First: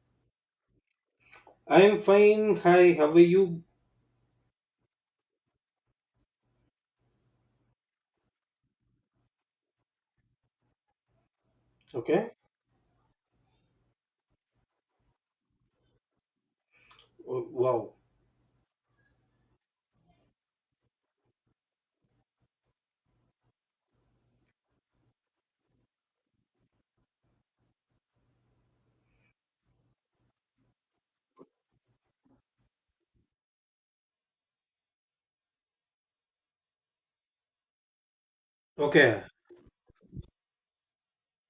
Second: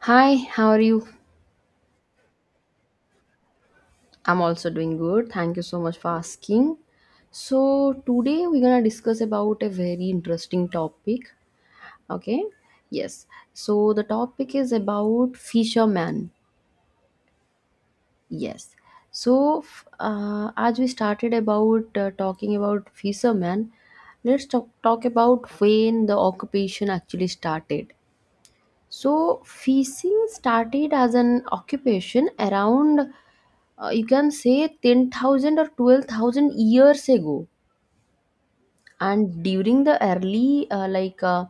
Hi, how are you? I'm fine. Hi, how are you? I'm also doing good. Thank you so much for asking. So, today we're going to discuss about a very interesting topic. Okay. Okay? Yes. So, the topic is about fisherman. Oh, wow. Yes. So, as we started about talking about fisherman, let's talk about when the occupation actually started. So, fishing started as an occupation around you can say 10,000 or 12,000 years ago. Okay. And during the early uh, like uh,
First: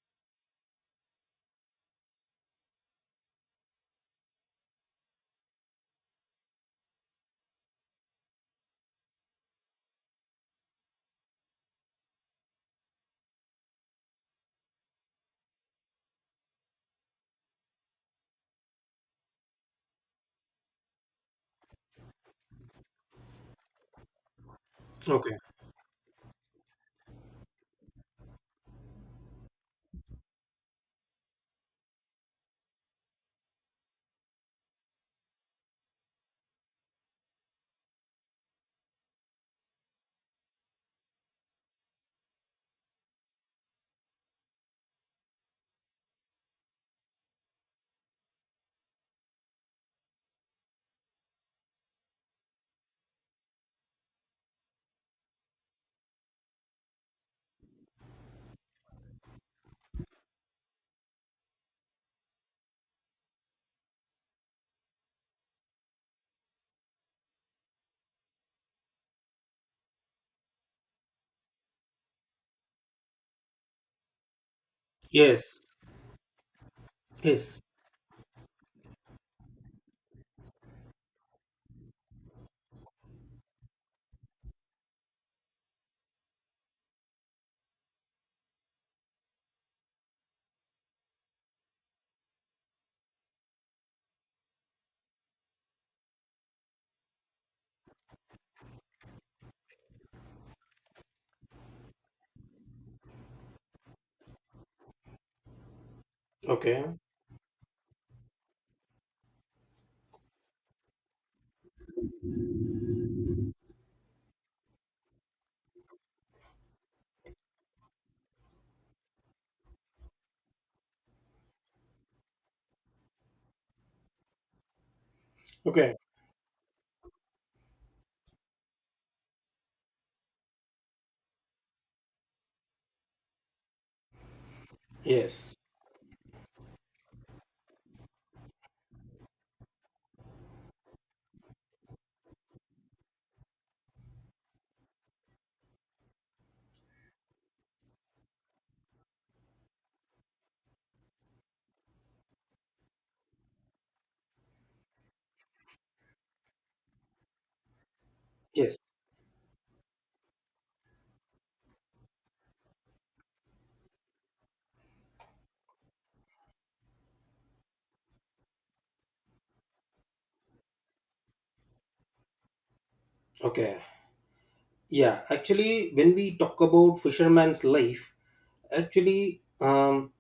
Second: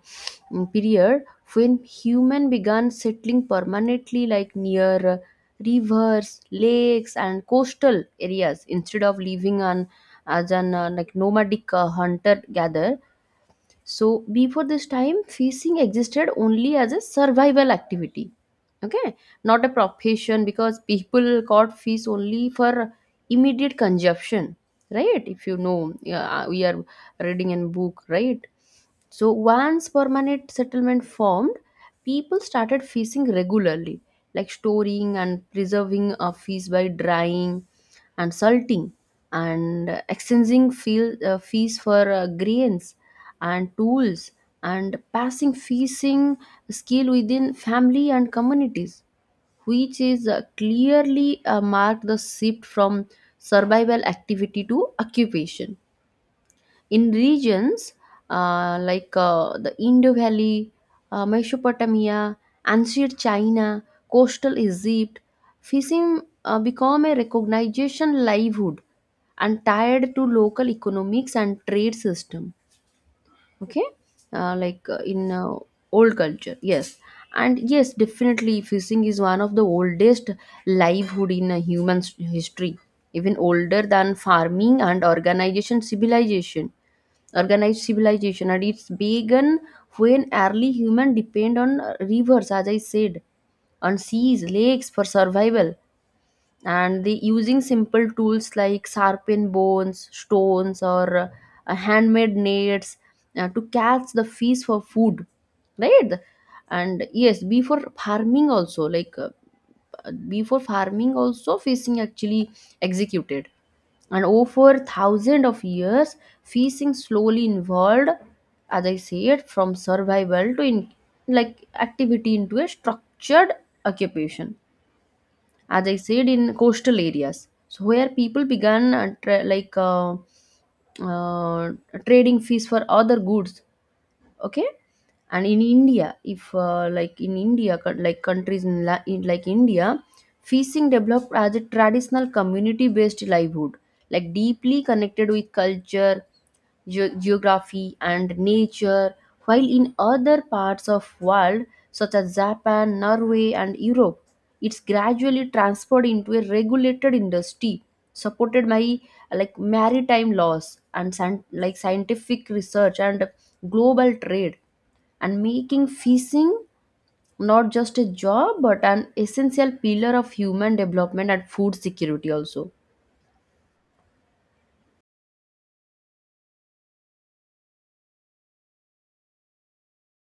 mm, period when human began settling permanently like near rivers, lakes and coastal areas instead of living on as an like nomadic hunter gatherer, so before this time, fishing existed only as a survival activity. Okay, not a profession because people caught fish only for immediate consumption, right? Okay. If you know, yeah, we are reading in book, right? So once permanent settlement formed, people started fishing regularly, like storing and preserving a fish by drying and salting and exchanging fish for grains and tools and passing fishing skill within family and communities, which is clearly marked the shift from survival activity to occupation. In regions the Indo Valley, Mesopotamia, ancient China, coastal Egypt, fishing became a recognition livelihood and tied to local economics and trade system. Okay, like in Yes. old culture. Yes, and Yes. yes, definitely fishing is one of the oldest livelihood in human s- history, even older than farming and organization civilization organized civilization, and it's began when early human depend on rivers, as I said, on seas, lakes for survival, and the using simple tools like sharpen bones, stones or handmade nets to catch the fish for food, right? Okay. And yes, before farming also fishing actually executed, and over thousands of years fishing slowly evolved, as I said, from survival to in like activity into a structured occupation. As I Okay. said, in coastal areas. So where people began uh, trading fish for other goods. Okay, and Yes. in India, if like in india co- like countries in, la- in like India fishing developed as a traditional community based livelihood, like deeply connected with culture, geography and nature, while in other parts of world such as Japan, Norway and Europe it's gradually transferred into a regulated industry supported Yes. by like maritime laws and scientific research and global trade, and making fishing not just a job but an essential pillar of human development and food security also. Okay. Yeah. Actually, when we talk about fisherman's life, actually, um,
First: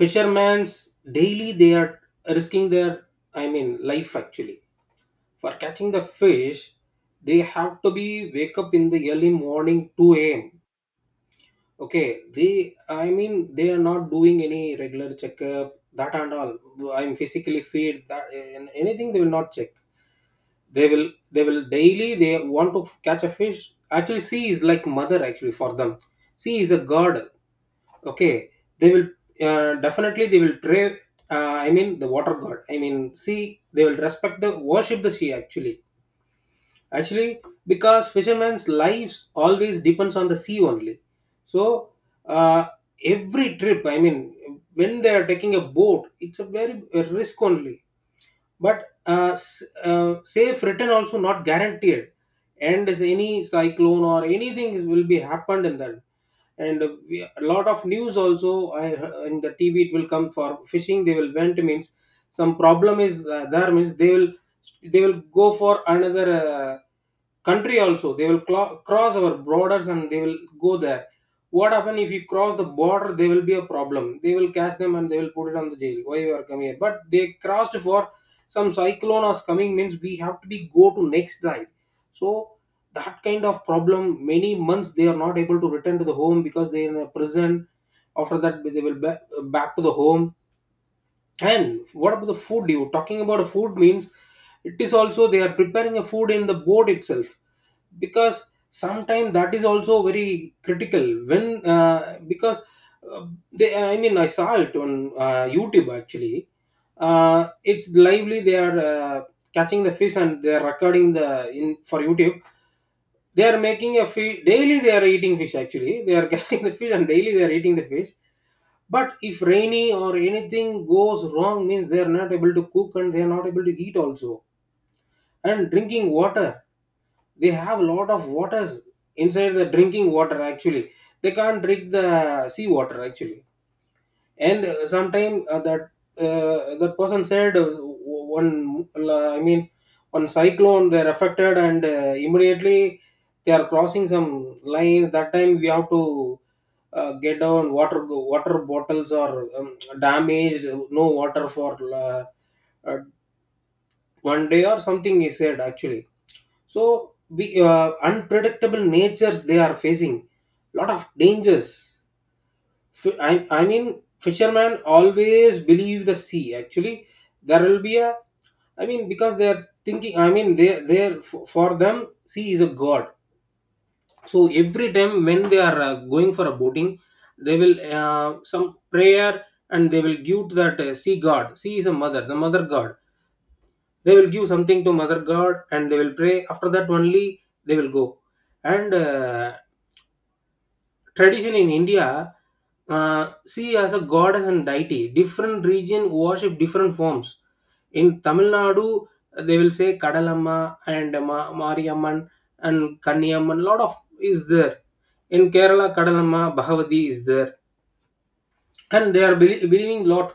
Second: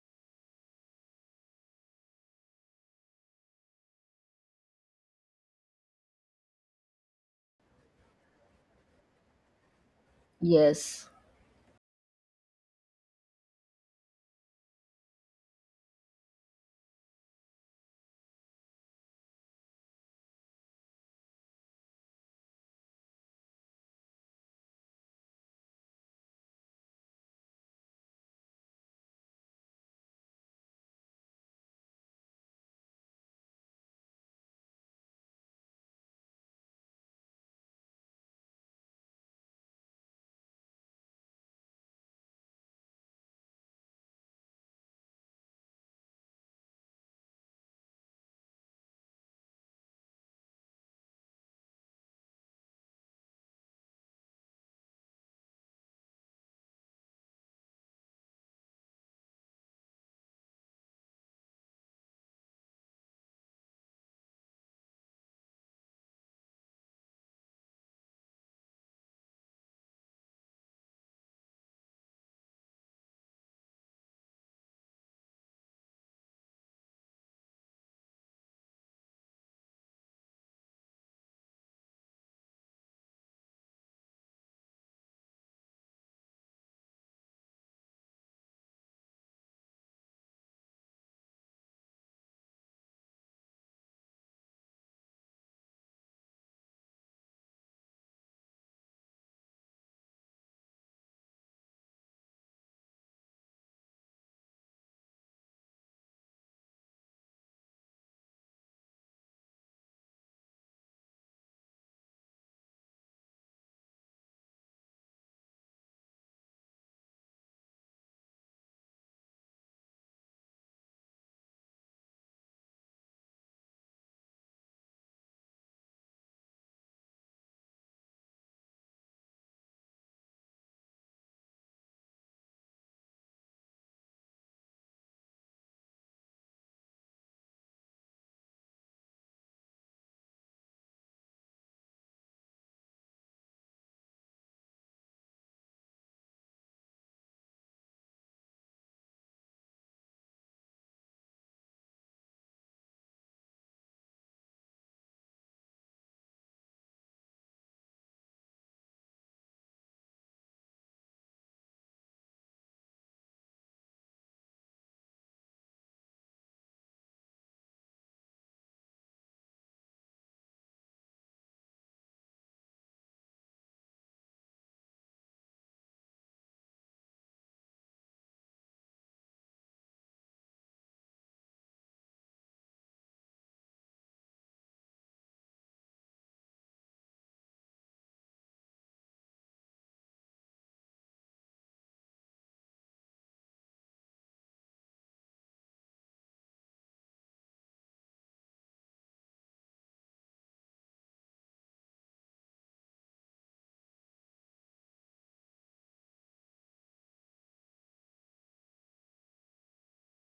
fisherman's daily they are risking life actually for catching the fish. They have to be wake up in the early morning 2 a.m. Yes. Okay, they are not doing any regular checkup, that and all. I'm physically fit, that and anything they will not check. They will daily. They want to catch a fish. Actually, sea is like mother actually for them. Sea is a god. Okay, they will definitely they will pray. The water god. I mean, sea. They will respect the worship the sea actually because fishermen's lives always depends on the sea only so uh, every trip, I mean, when they are taking a boat, it's a very a risk only, but safe return also not guaranteed. And if any cyclone or anything will be happened in that, and we, a lot of news also in the TV it will come. For fishing they will went means some problem is there means they will go for another country also. They will cross our borders and they will go there. What happen if you cross the border, there will be a problem. They will catch them and they will put it on the jail. Why you are coming here? But they crossed for some cyclone is coming means we have to be go to next night. So that kind of problem, many months they are not able to return to the home because they are in a prison. After that they will back, back to the home. And what about the food? You talking about food means it is also they are preparing a food in the boat itself, because sometimes that is also very critical. When because uh, they, I mean, I saw it on YouTube actually. It's lively. They are catching the fish and they are recording the in for YouTube. They are making a fish daily. They are eating fish actually. They are catching the fish and daily they are eating the fish. But if rainy or anything goes wrong, means they are not able to cook and they are not able to eat also. And drinking water, they have a lot of waters inside the drinking water actually. They can't drink the sea water actually. And sometime that that person said, one I mean one cyclone they're affected, and immediately they are crossing some lines. That time we have to get down water, water bottles or damaged, no water for uh, 1 day or something is said actually. So we unpredictable natures they are facing lot of dangers. Fishermen always believe the sea. Actually, there will be a. I mean, because they are thinking. I mean, they for them sea is a god. So every time when they are going for a boating, they will some prayer, and they will give to that sea god. Sea is a mother, the mother god. They will give something to mother god and they will pray. After that only they will go. And tradition in India, see as a goddess and deity. Different region worship different forms. In Tamil Nadu, they will say Kadalamma and Mariamman and Kanniamman. Lot of is there. In Kerala, Kadalamma, Bhagavati is there, and they are believing lot.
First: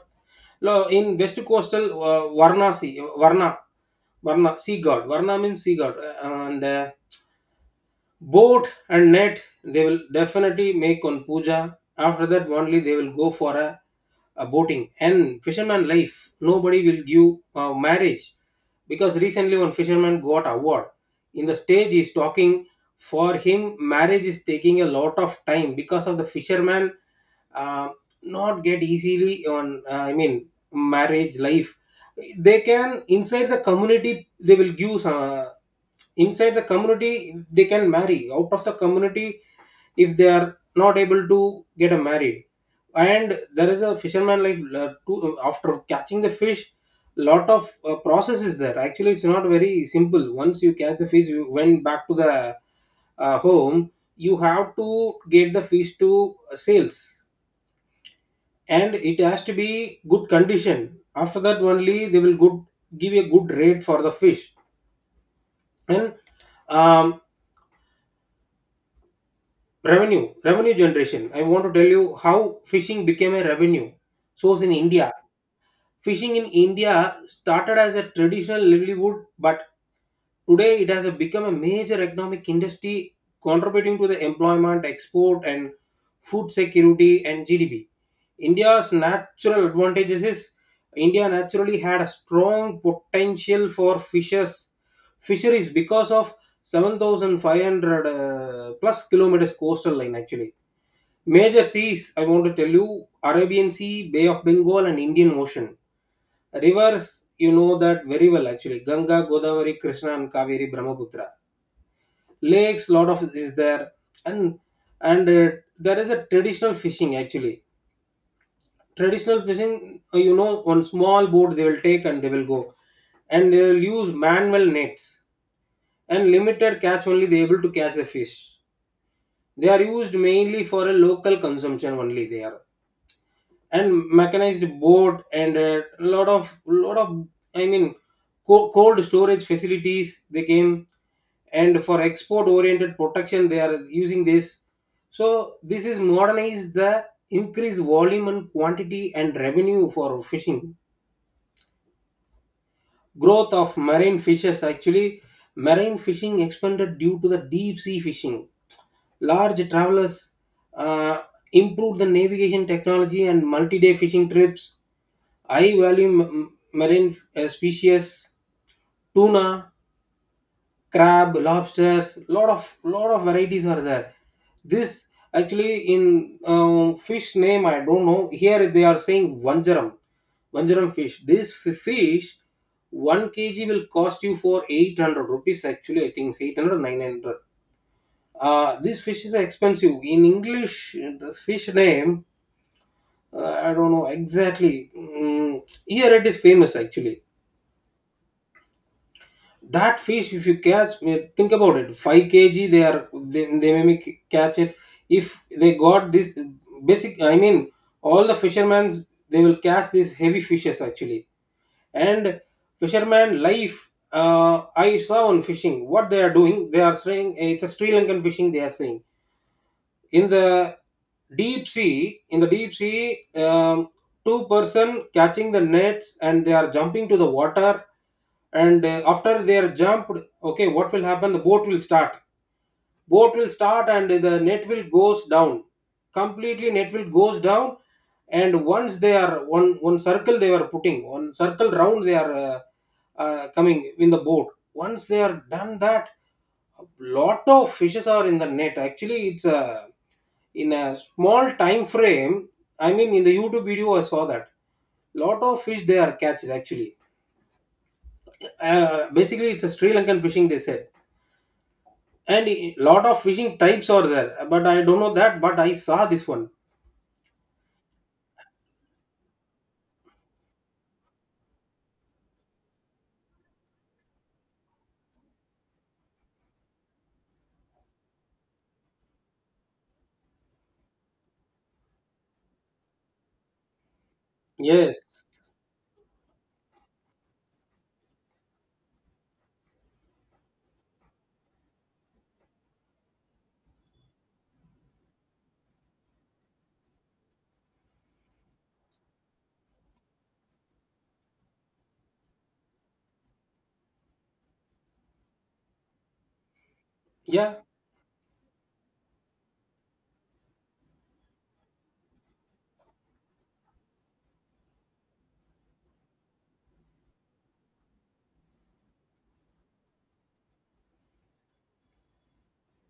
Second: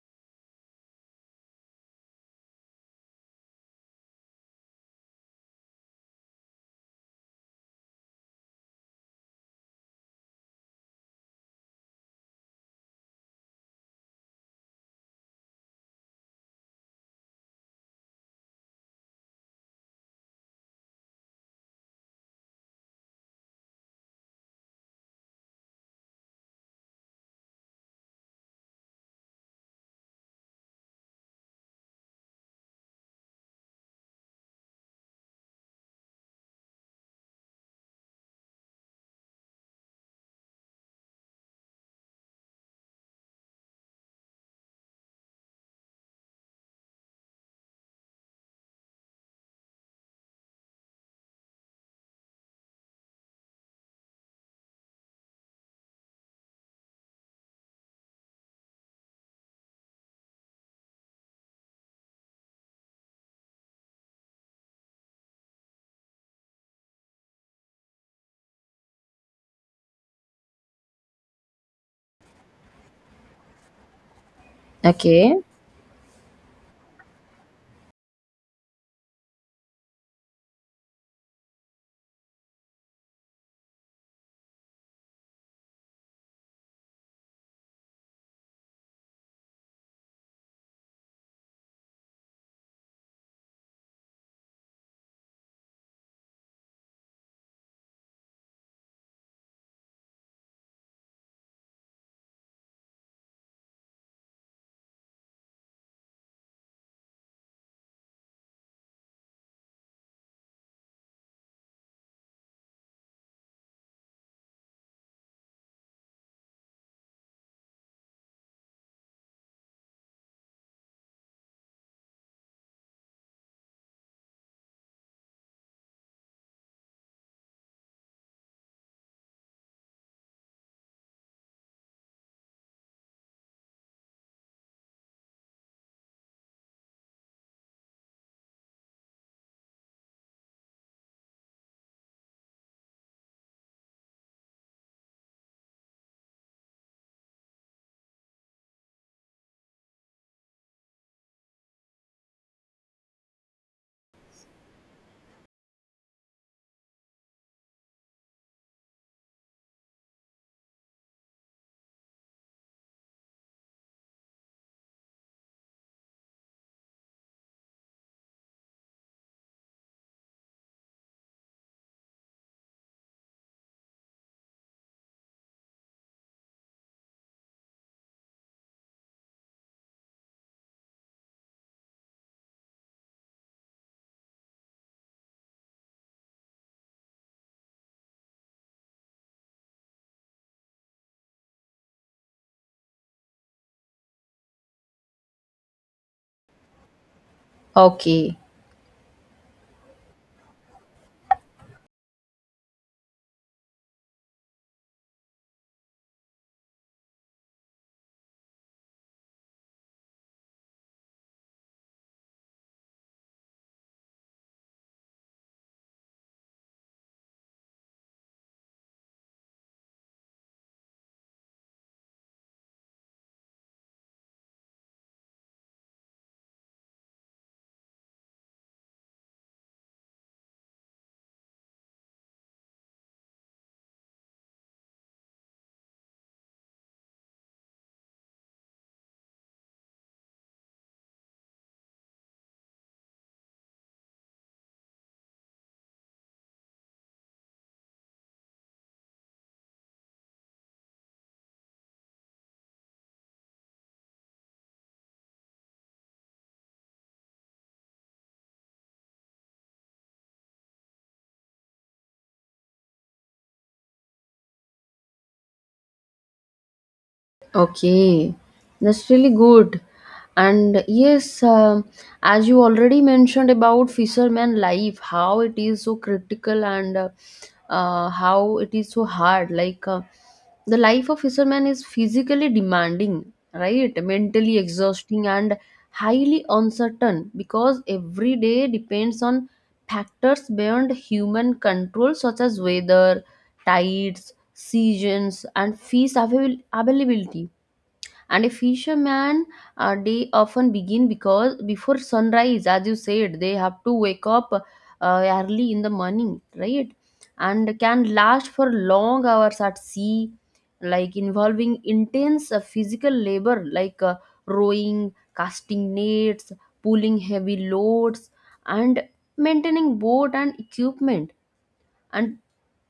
In west coastal Varna, sea, Varna, Varna, sea god. Varna means sea god. And Boat and net, they will definitely make on puja. After that, only they will go for a boating. And fisherman life, nobody will give marriage, because recently one fisherman got award. In the stage, he's talking for him. Marriage is taking a lot of time because of the fisherman uh, not get easily on. I mean, marriage life. They can inside the community. They will give some inside the community. They can marry out of the community if they are not able to get a married. And there is a fisherman like after catching the fish, lot of process is there actually. It's not very simple. Once you catch the fish, you went back to the home, you have to get the fish to sales, and it has to be good condition. After that only they will good give a good rate for the fish. And um, revenue generation, I want to tell you how fishing became a revenue source in India. Okay. Fishing in India started as a traditional livelihood, but today it has become a major economic industry, contributing to the employment, export, and food security and GDP. India's natural advantages is India naturally had a strong potential for fishers fisheries because of 7,500 plus kilometers coastal line actually. Major seas, I want to tell you Arabian Sea, Bay of Bengal, and Indian Ocean. Rivers, you know that very well actually, Ganga, Godavari, Krishna, and Kaveri, Brahmaputra. Lakes, lot of is there, and and uh, there is a traditional fishing actually. Traditional fishing, you know, on small boat they will take and they will go, and they will use manual nets and limited catch only they able to catch the fish. They are used mainly for a local consumption only. They are, and mechanized boat and a lot of I mean cold storage facilities they came, and for export oriented protection they are using this. So this is modernize the increased volume and quantity and revenue for fishing. Growth of marine fishes actually. Marine fishing expanded due to the deep sea fishing, large travelers, uh, improved the navigation technology and multi-day fishing trips. I value marine species, tuna, crab, lobsters. Lot of varieties are there. This actually in fish name I don't know. Here they are saying vanjaram, vanjaram fish. This fish, one kg will cost you for 800 rupees. Actually, I think it's eight hundred nine hundred. This fish is expensive. In English, the fish name I don't know exactly. Mm, here it is famous actually. Okay. That fish if you catch, think about it, 5 kg they are, they may catch it. If they got this basic, I mean, all the fishermen they will catch these heavy fishes actually. And fisherman life, I saw on fishing what they are doing. They are saying, eh, it's a Sri Lankan fishing they are saying. In the deep sea, in the deep sea, two-person catching the nets and they are jumping to the water. And after they are jumped, okay, what will happen? The boat will start, boat will start and the net will goes down, completely net will goes down. And once they are one circle, they are putting one circle round, they are coming in the boat. Once they are done that, a lot of fishes are in the net actually. It's a, in a small time frame, I mean, in the YouTube video I saw that, lot of fish they are catched actually. Uh, basically it's a Sri Lankan fishing they said. And a lot of fishing types are there, but I don't know that, but I saw this one. Okay, that's really good. And yes, as you already mentioned about fisherman life, how it is so critical and how it is so hard. Like the life of fisherman is physically demanding, right? Mentally Yes. exhausting and highly uncertain because every day depends on factors beyond human control, such as weather, tides, seasons and availability. And a fisherman, they often begin because before sunrise, as you said, they have to wake up early in the morning, right? Yeah. And can last for long hours at sea, like involving intense physical labor, like rowing, casting nets, pulling heavy loads and maintaining boat and equipment, and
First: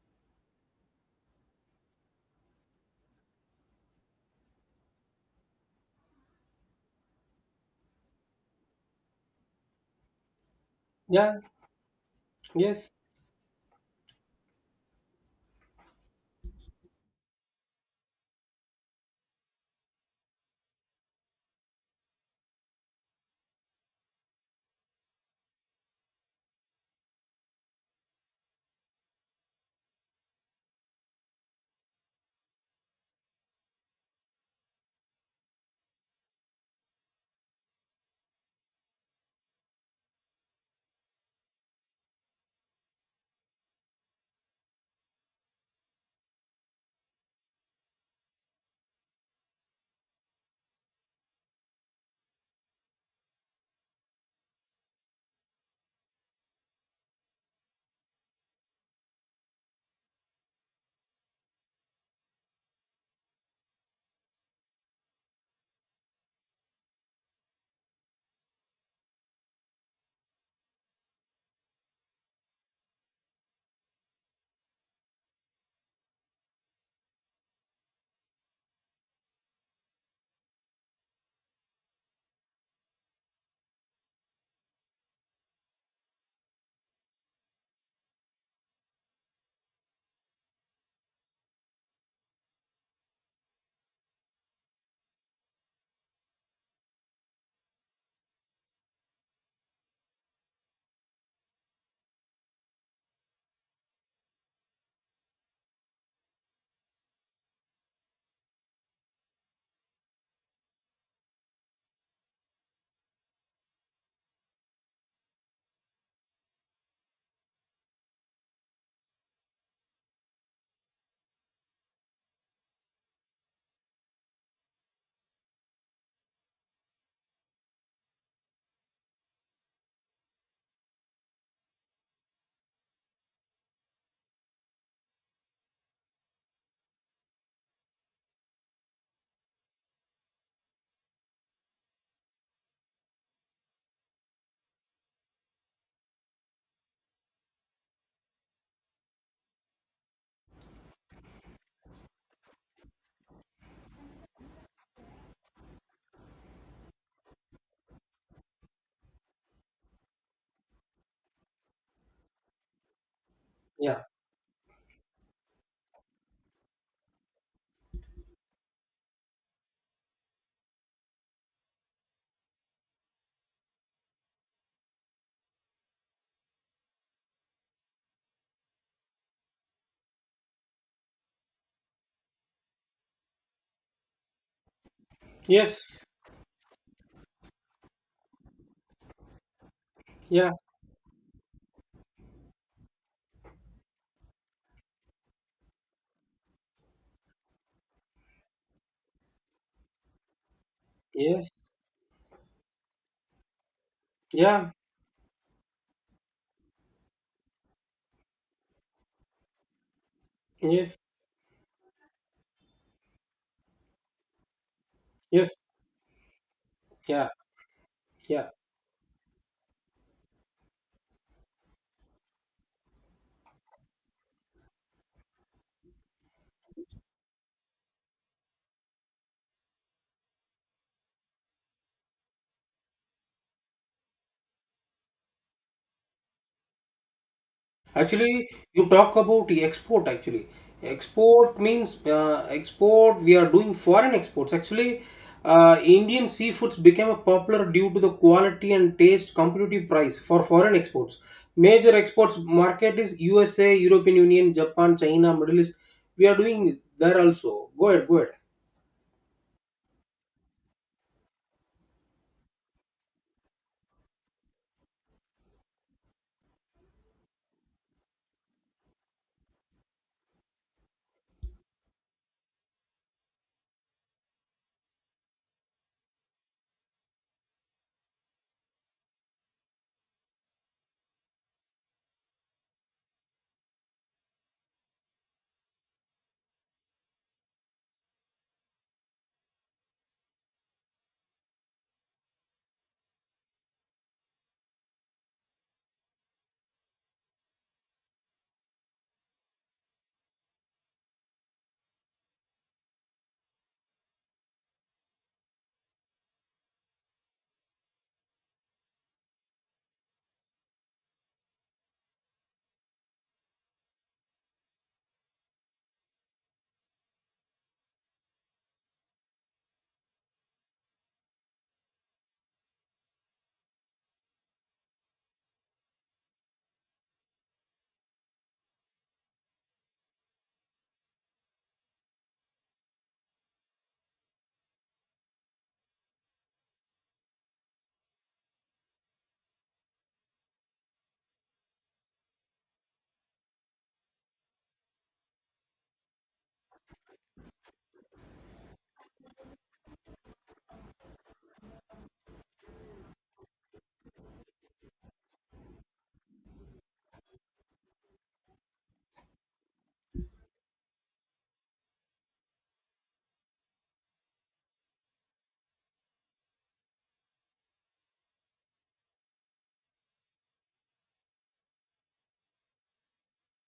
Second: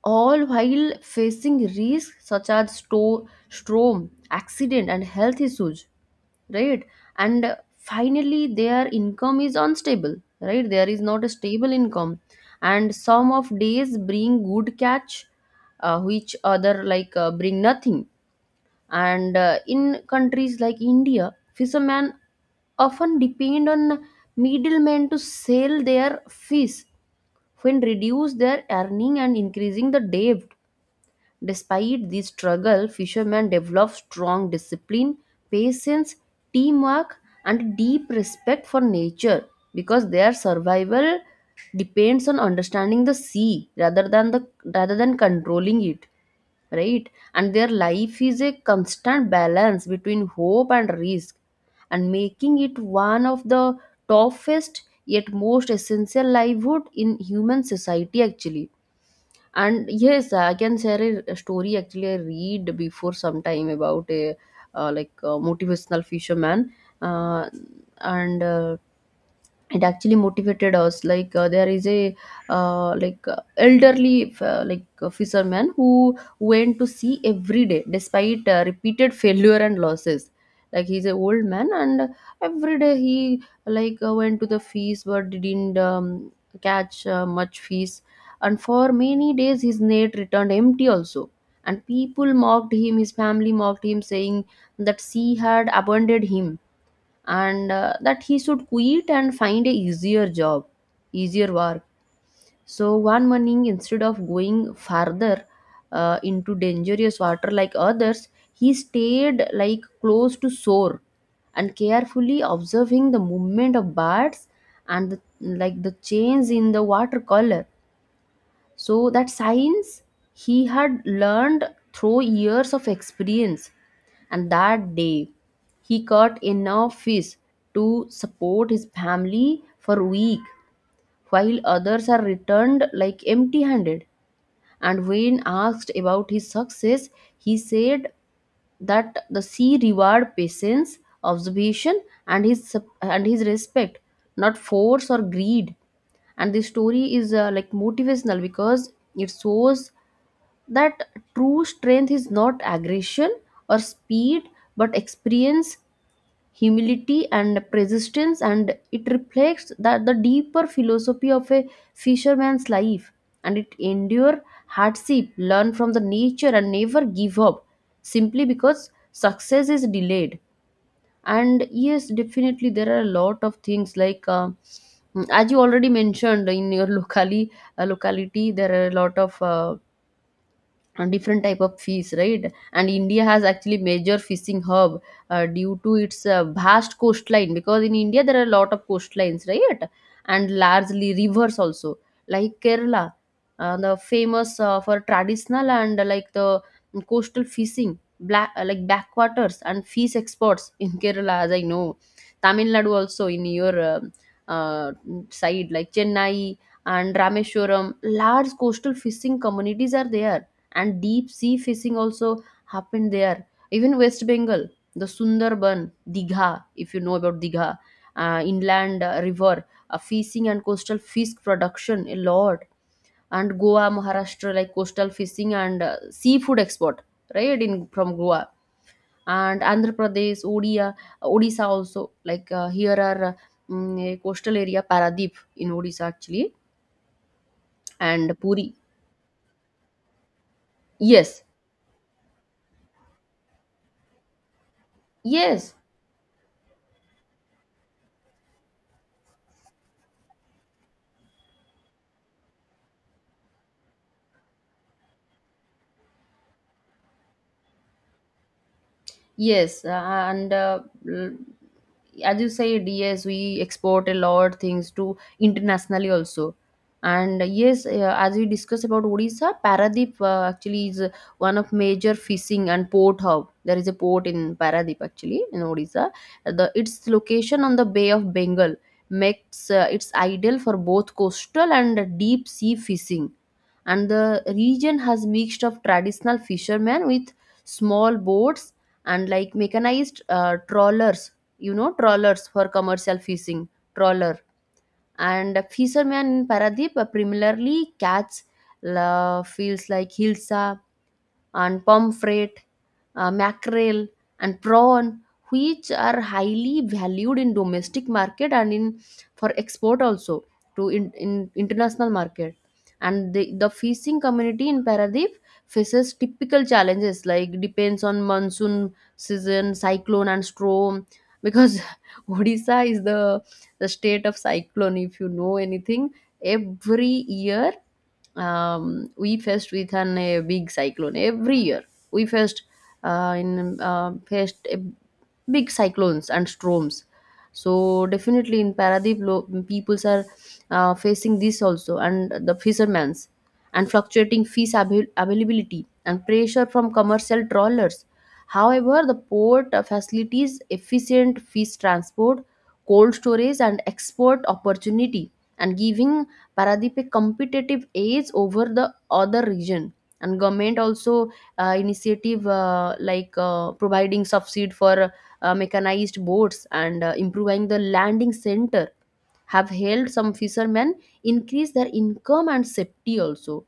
all while facing risks such as storm, accident, and health issues, right? And finally, their income is unstable, right? There is not a Yeah. stable income, Yes. and some of days bring good catch, which other like bring nothing. And in countries like India, fishermen often depend on middlemen to sell their fish when reduce their earning and increasing the debt. Despite this struggle, fishermen develop strong discipline, patience, teamwork, and deep respect for nature, because their survival depends on understanding the sea rather than controlling it, right? And their life is a constant balance between hope and risk, and making it one of the toughest yet most essential livelihood in human society, actually. And yes, I can share a story actually I read before some time about a like a motivational fisherman, uh, and it actually motivated us. Like there is a elderly fisherman who went to sea every day despite repeated failure and losses. Like he's an old man and every day he went to the feast but didn't catch much fish, and for many days his net returned empty also. And people mocked him, his family mocked him, saying that sea had abandoned him and that he should quit and find a easier work. So one morning, instead of going farther into dangerous water like others, he stayed like close to shore and carefully observing the movement of birds and like the change in the water color, so that science he had learned through years of experience. And that day, he caught enough fish to support his family for a week, while others are returned like empty handed. And when asked about his success, he said that the sea reward patience, observation, and his respect, not force or greed. And the story is like motivational because it shows that true strength is not aggression or speed, but experience, humility and persistence, and it reflects that the deeper philosophy of a fisherman's life, and it Yeah. endure hardship, learn from the nature and never give up simply because success is delayed. And yes, definitely there are a lot of things like as you already mentioned in your locally locality there are a lot of different type of fish, right? And India has actually major fishing hub due to Yes. its vast coastline, because in India there are a lot of coastlines, right? And Yeah. largely rivers also, like Kerala, the famous for traditional and like the coastal fishing, black like backwaters and fish exports in Kerala, Yes. as I know. Tamil Nadu also, in your Yeah. uh, side, like Chennai and Rameshwaram, large coastal fishing communities are there, and Yes. deep sea fishing also happened there. Even West Bengal, the Yes. Sundarban, Digha, if you know Yeah. about Digha, Yeah. inland river fishing and coastal fish production a lot. And Goa, Maharashtra, like coastal fishing and seafood export, right, in from Goa. And Andhra Pradesh, odia Odisha also, like a coastal area Paradip in Odisha actually, and Actually, Puri. you talk about the export. Actually, Yes. export means export. We are doing foreign exports. Actually, Yes. Indian seafoods became popular due to the quality and taste competitive price for foreign exports. Major exports market is USA, European Union, Japan, China, Middle East. We are doing there also. Go ahead, go ahead. Yes, l- as you said, yes, we export a lot things to internationally also. And yes, as we discussed about Odisha, Paradip actually is one of major fishing and port hub. There is a port in Paradip actually in Odisha. The Its location on the Bay of Bengal makes it's ideal for both coastal and deep sea fishing. And the region has mixed of traditional fishermen with small boats and like mechanized trawlers, you know, trawlers for commercial fishing, trawler. And fishermen in Paradip primarily catch la, feels like hilsa and pomfret, mackerel, and prawn, which are highly valued in domestic market and in for export also to in international market. And the fishing community in Paradip faces typical challenges like depends on monsoon season, cyclone, and storm, because Odisha is the state of cyclone. If you know anything, every year we faced with a big cyclone every year, we faced in faced a big cyclones and storms. So definitely in Paradip, peoples are facing this also, and the fishermen's and fluctuating availability and pressure from commercial trawlers. However, the port facilities, efficient fish transport, cold storage and export opportunity, and giving Paradip a competitive edge over the other region. And government also initiative providing subsidy for mechanized boats and improving the landing center have helped some fishermen increase their income and safety also.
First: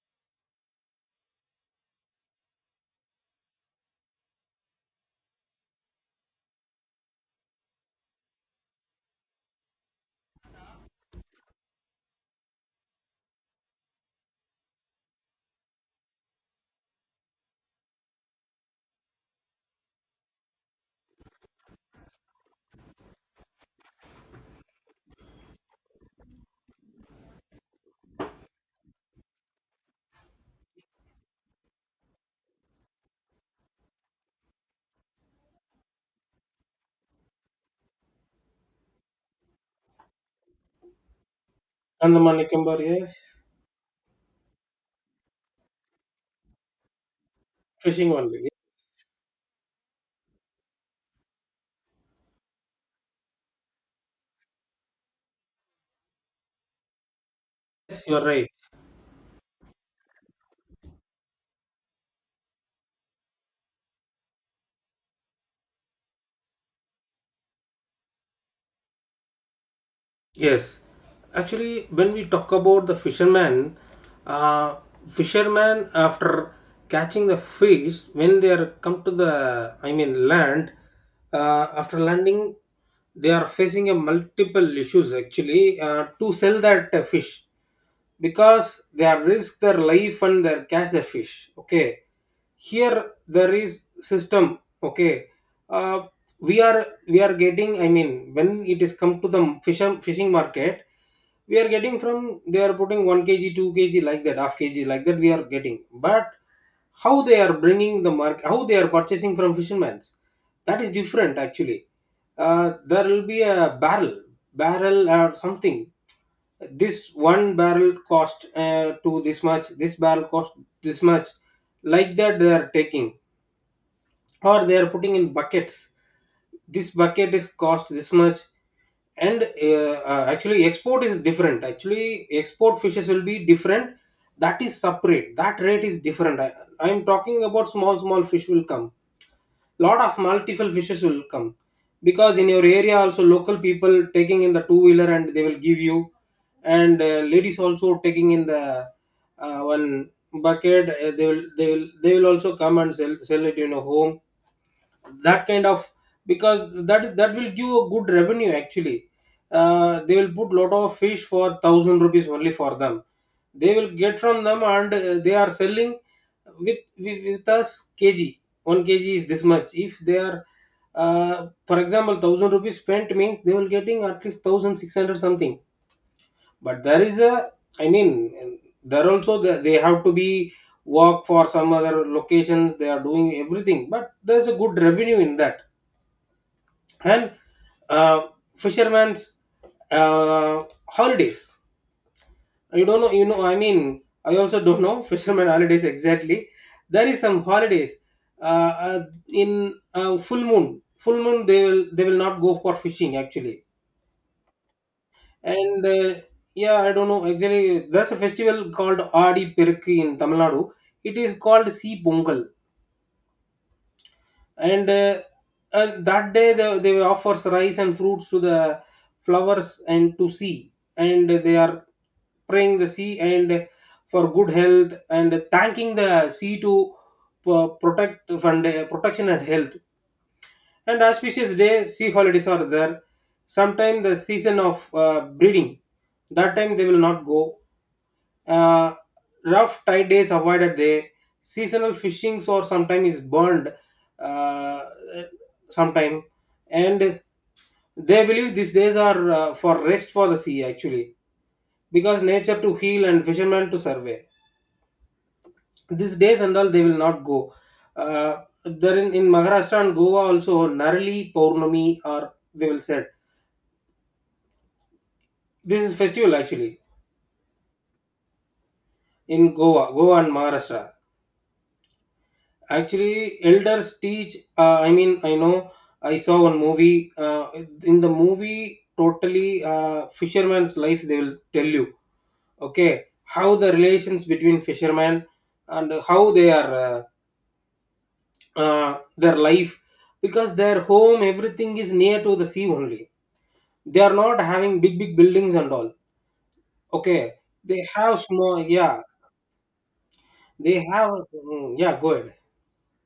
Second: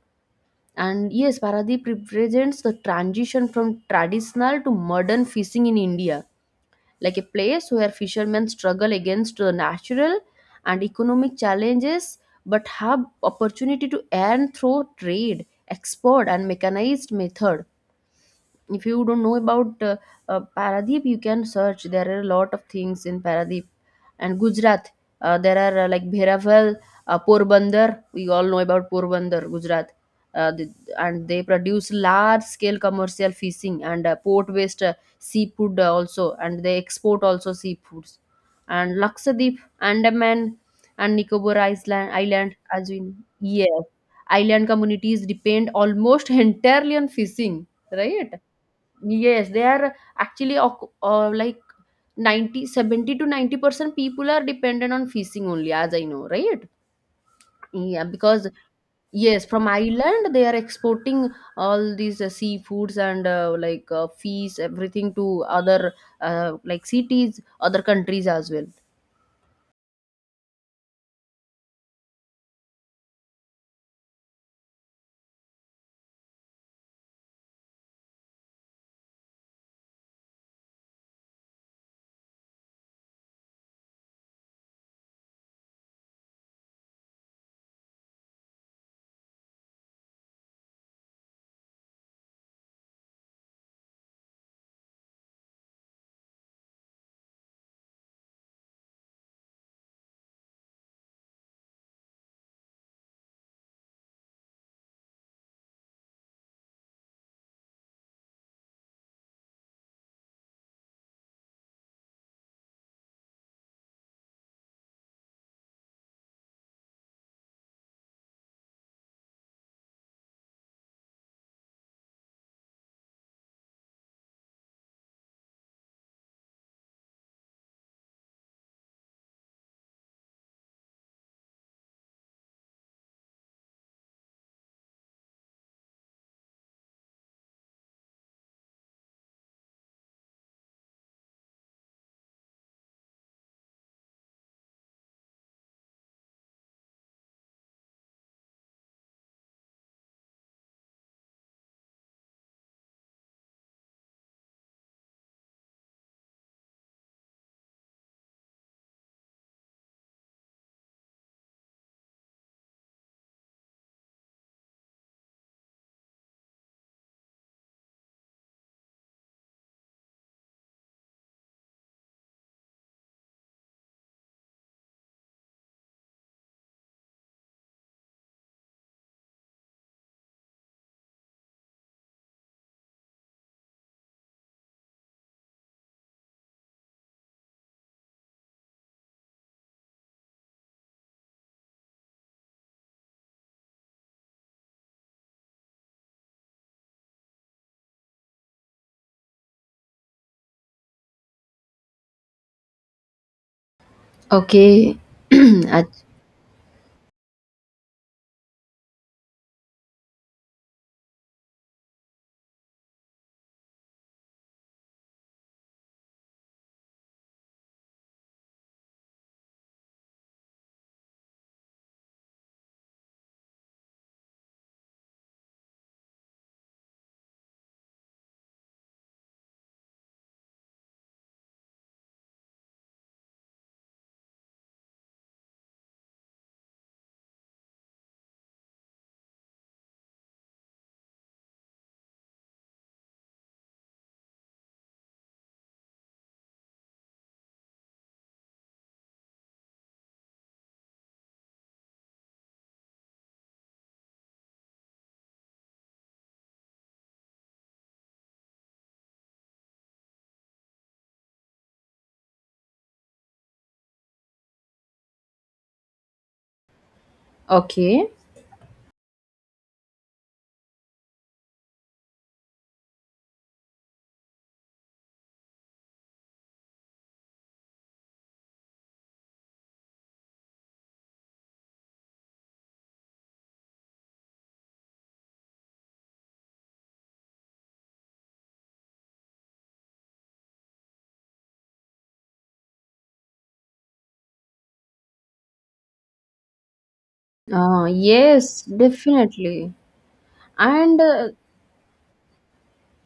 And yes, Paradip represents the transition from traditional to modern fishing in India, like a place where fishermen struggle against natural and economic challenges but have opportunity to earn through trade, export and mechanized method. If you don't know about Paradeep, you can search. There are a lot of things in Paradeep. And Gujarat, there are like Bheravel, Porbandar. We all know about Porbandar, Gujarat. Uh, the, and they produce large scale commercial fishing and port based seafood also, and they export also seafoods. And Lakshadweep, Andaman, and Nicobar Island, Andaman Island, Nicobar, as we— yes. yes, island communities depend almost entirely on fishing, Fishing right? only. Yes, they are actually 90 70 to 90% people are dependent on fishing only, as I know, right? Yeah, Yes, you are because right. yes, from Ireland they are exporting all these seafoods and like fish, everything to other like cities, other countries as well. Yes, actually, when we talk about the fisherman, uh, fisherman after catching the fish, when they are come to the, I mean, land, after landing, they are facing a multiple issues actually to sell that fish because they are risk their life and they catch the fish. Okay, here there is system, okay. uh, we are getting, I mean, when it is come to the fishing market, we are getting from, they are putting 1 kg 2 kg like that, half kg like that we are getting. But how they are bringing the market, how they are purchasing from fishermen's, that is different actually. There will be a barrel or something. This one barrel cost, to this much this barrel cost, this much, like that they are taking. Or they are putting in buckets, this bucket is cost this much. And actually export is different actually. Export fishes will be different, that is separate, that rate is different. I'm talking about small small fish will come, lot of multiple fishes will come. Because in your area also, local people taking in the two wheeler and they will give you. And ladies also taking in the one bucket. They will also come and sell, sell it in a home, that kind of. Because that will give a good revenue actually. They will put lot of fish for 1000 rupees only. For them, they will get from them and they are selling with with us kg. 1 kg is this much. If they are, for example, 1000 rupees spent means they will getting at least 1600 something. But there is a, I mean, there also the, they have to be work for some other locations, they are doing everything, but there's a good revenue in that. And uh, fishermen's uh, holidays. You don't know, I mean, I also don't know fishermen holidays exactly. There is some holidays uh, uh, in full moon. Full moon, they will not go for fishing actually. Okay. And Ach- yeah, I don't know actually. There's a festival called Adi Perukku in Tamil Nadu. It is called Sea Pongal. And and that day they offers rice and fruits to the flowers and to sea, and they are praying the sea and for good health and thanking the sea to protection and health. And auspicious day sea holidays are there. Sometime the season of breeding, that time they will not go. uh, Rough tide days avoided there. Seasonal fishings or sometimes is burned. Uh, sometime, and they believe these days are for rest for the sea actually, because nature to heal and fishermen to survey. These days and all they will not go. There in Maharashtra and Goa also Narali Purnami, or they will said, this is festival actually, okay. in Goa and Maharashtra. Actually, elders teach. I mean, I know. I saw one movie. In the movie, totally fisherman's life. They will tell you, okay, how the relations between fishermen and how they are their life, because their home, everything is near to the sea only. They are not having big big buildings and all. Okay, they have small. Yes, Yeah, definitely. they And have. Mm, yeah, go ahead.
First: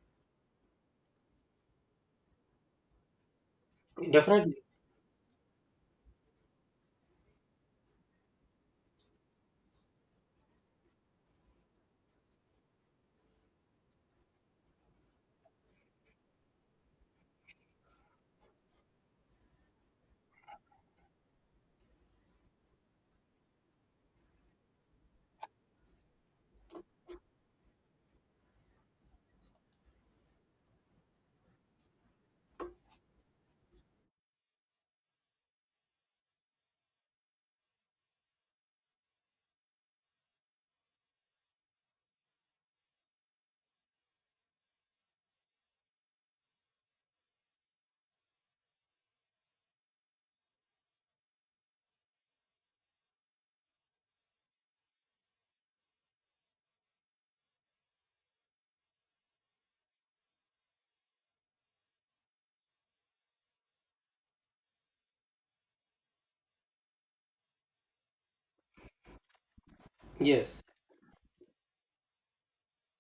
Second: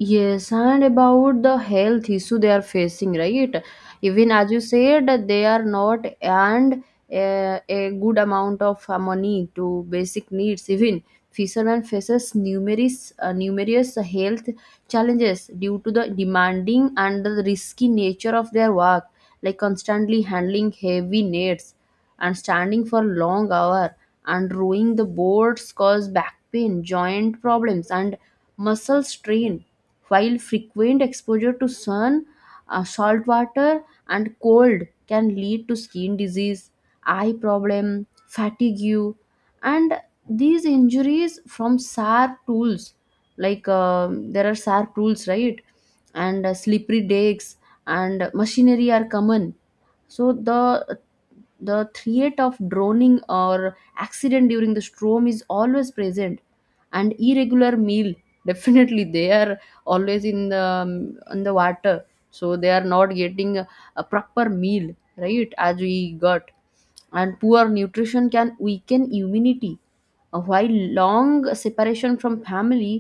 yes, and about the health issue they are facing, right? Even as Definitely, you said, that they are not and a good amount of money to basic needs. Even fishermen faces numerous health challenges due to the demanding and the risky nature of their work, like constantly handling heavy nets and standing for long hour and rowing the boats cause back pain joint problems and muscle strain while frequent exposure to sun, salt water, and cold can lead to skin disease, eye problem, fatigue, and these injuries from sharp tools, like there are sharp tools, right? And slippery decks and machinery are common. So the threat of drowning or accident during the storm is always present, and irregular meal. Definitely they are always in the water, so they are not getting a proper meal, right, as we got. And poor nutrition can weaken immunity. Yes. While long separation from family,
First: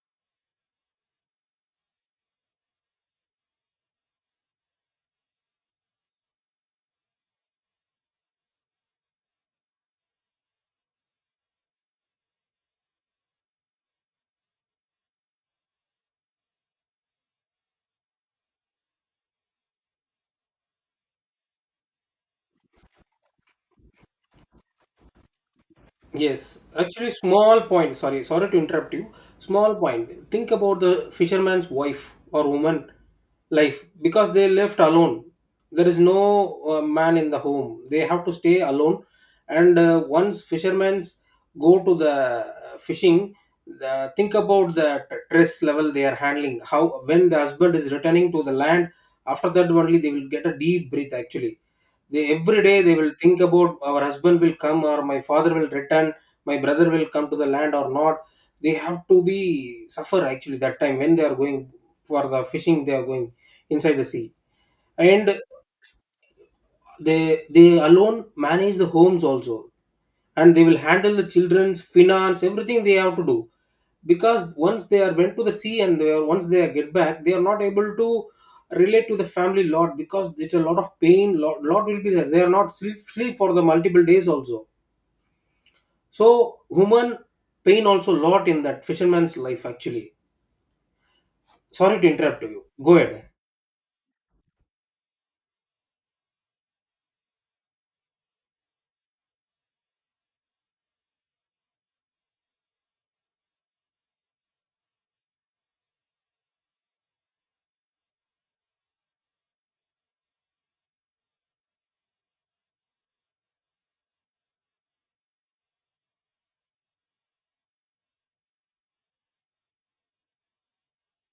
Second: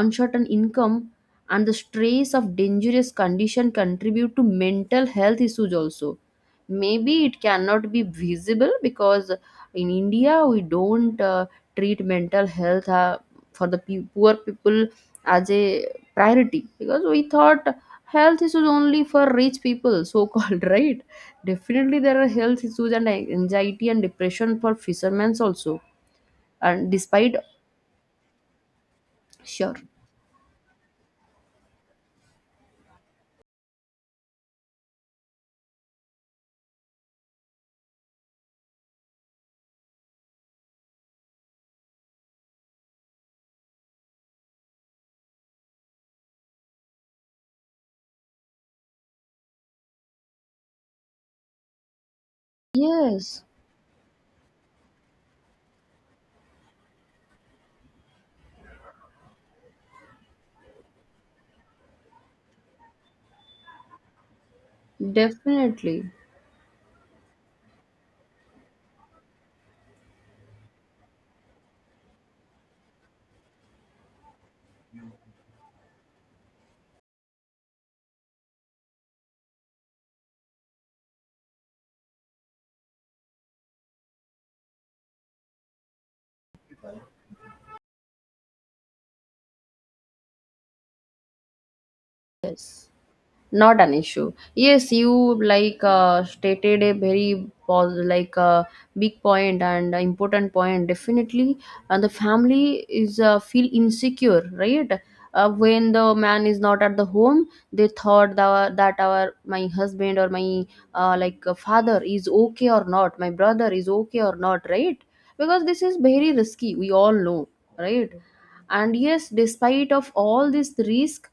uncertain income, and the stress of dangerous condition contribute to mental health issues also. Maybe it cannot be visible because in india we don't treat mental health for the poor people as a priority, because we thought health issues only for rich people so called. Right, definitely there are health issues and anxiety and depression for fishermen also, Yes, and actually, despite small point. Sorry, sorry to interrupt you. Small sure, point. Think about the fisherman's wife or woman life, because they left alone. There is no man in the home. They have to stay alone. And once fishermen go to the fishing, the, think about the stress level they are handling. How when the husband is returning to the land, after that only they will get a deep breath actually. They every day they will think yes, about, our husband will come, or my father will return, my brother will come to the land or not. They have to be suffer actually that time, when they are going for the fishing. They are going inside the sea, and definitely, they alone manage the homes also, and they will handle the children's, finance, everything they have to do. Because once they are went to the sea, and they are, once they are get back, they are not able to relate to the family lot, because it's a lot of pain, lot will be there. They are not sleep for the multiple days also. So human pain also lot in that fisherman's life actually. Sorry to interrupt yes, you, go ahead. not an issue, yes, you, like stated a very like big point and important point, definitely. And the family is feel insecure, right? When the man is not at the home, they thought that, that our my husband or my like father is okay or not, my brother is okay or not, right? Because this is very risky, we all know, right? And yes, despite of all this risk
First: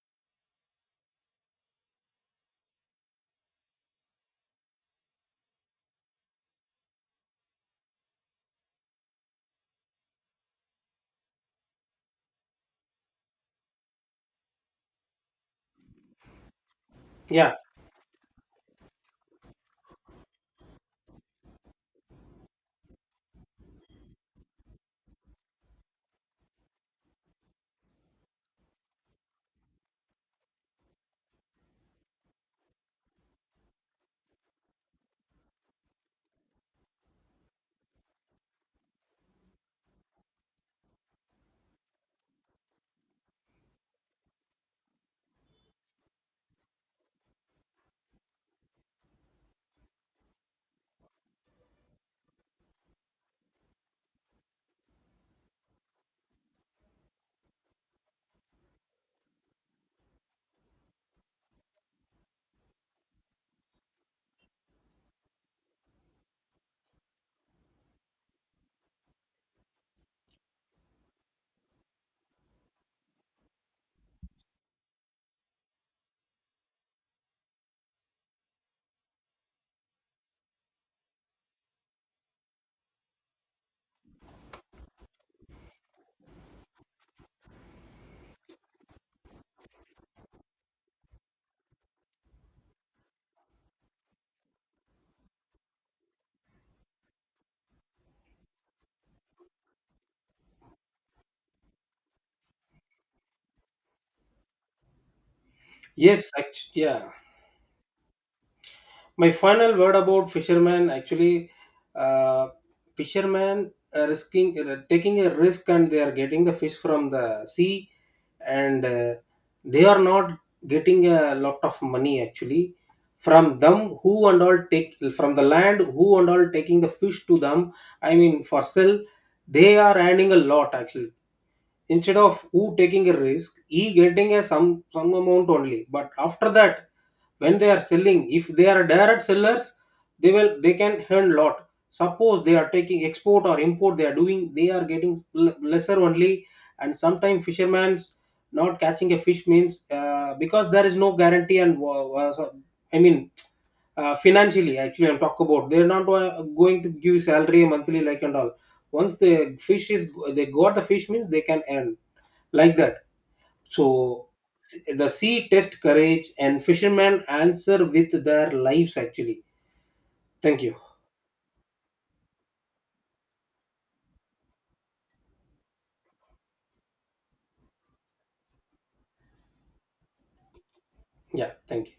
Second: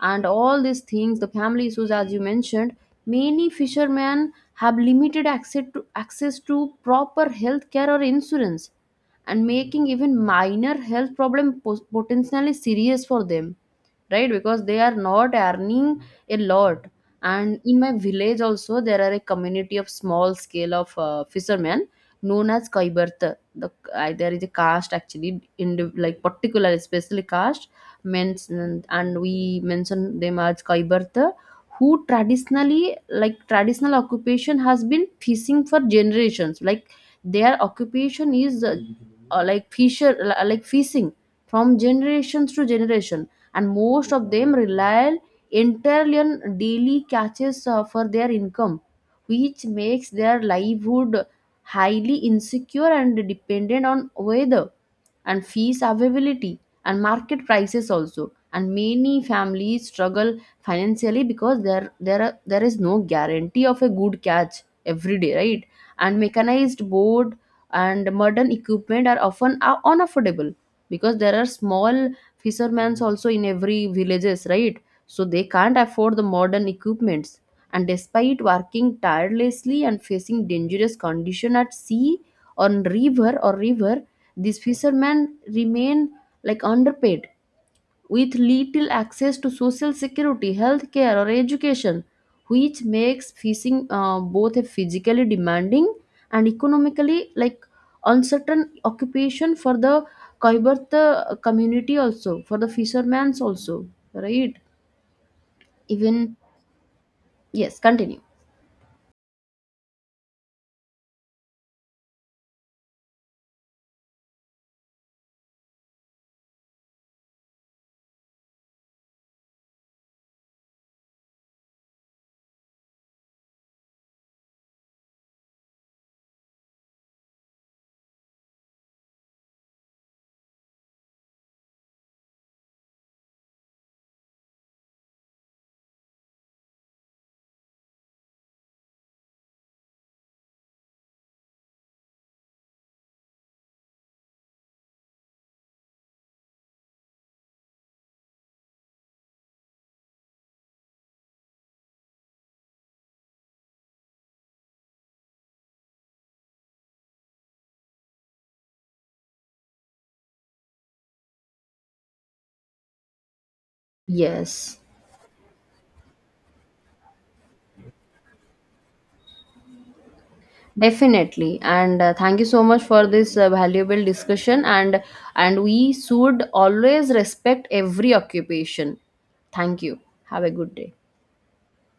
and all these things, the family issues, as you mentioned, many fishermen have limited access to proper health care or insurance and making even minor health problem potentially serious for them, right, because they are not earning a lot. Yeah, And in my village also there are a community of small scale of fishermen known as kaibarta, the there is a caste actually in like particular especially caste mentioned, and we mention them as kaibarta, who traditionally, like traditional occupation has been fishing for generations, like their occupation is like like fishing from generations to generation. And most of them rely entirely on daily catches for their income, which makes their livelihood highly insecure and dependent on weather and fees availability and market prices also. And many families struggle financially because there is no guarantee of a good catch every day, right? And mechanized board and modern equipment are often unaffordable, because there are small fishermen also in every villages, right? So they can't afford the modern equipments. And despite working tirelessly and facing dangerous condition at sea, on river or river, these fishermen remain like underpaid, with little access to social security, health care, or education, which makes fishing both a physically demanding and economically like uncertain occupation for the Kaibartha community, also for the fishermen's also, right? yes Even act- yeah yes, continue, My final word about fishermen actually. uh, Fishermen are risking, taking a risk, and they are getting the fish from the sea. And they are not getting a lot of money actually. From them, who and all take from the land, who and all taking the fish to them, I mean for sale, they are earning a lot actually. Instead of, who taking a risk, he getting a some amount only. But after that, when they are selling, if they are direct sellers, they will they can earn lot. Suppose they are taking export or import they are doing, they are getting lesser only. And sometimes fishermen's not catching a fish means, because there is no guarantee. And I mean, financially actually I'm talk about, they're not going to give salary monthly like and all. Once the fish is, they got the fish means they can earn like that. So yes. the sea test courage, and fishermen answer with their lives actually. Thank you. Definitely, and thank you so much for this valuable discussion. And we should always respect every occupation. Thank you. Have a good day. Yeah, thank you.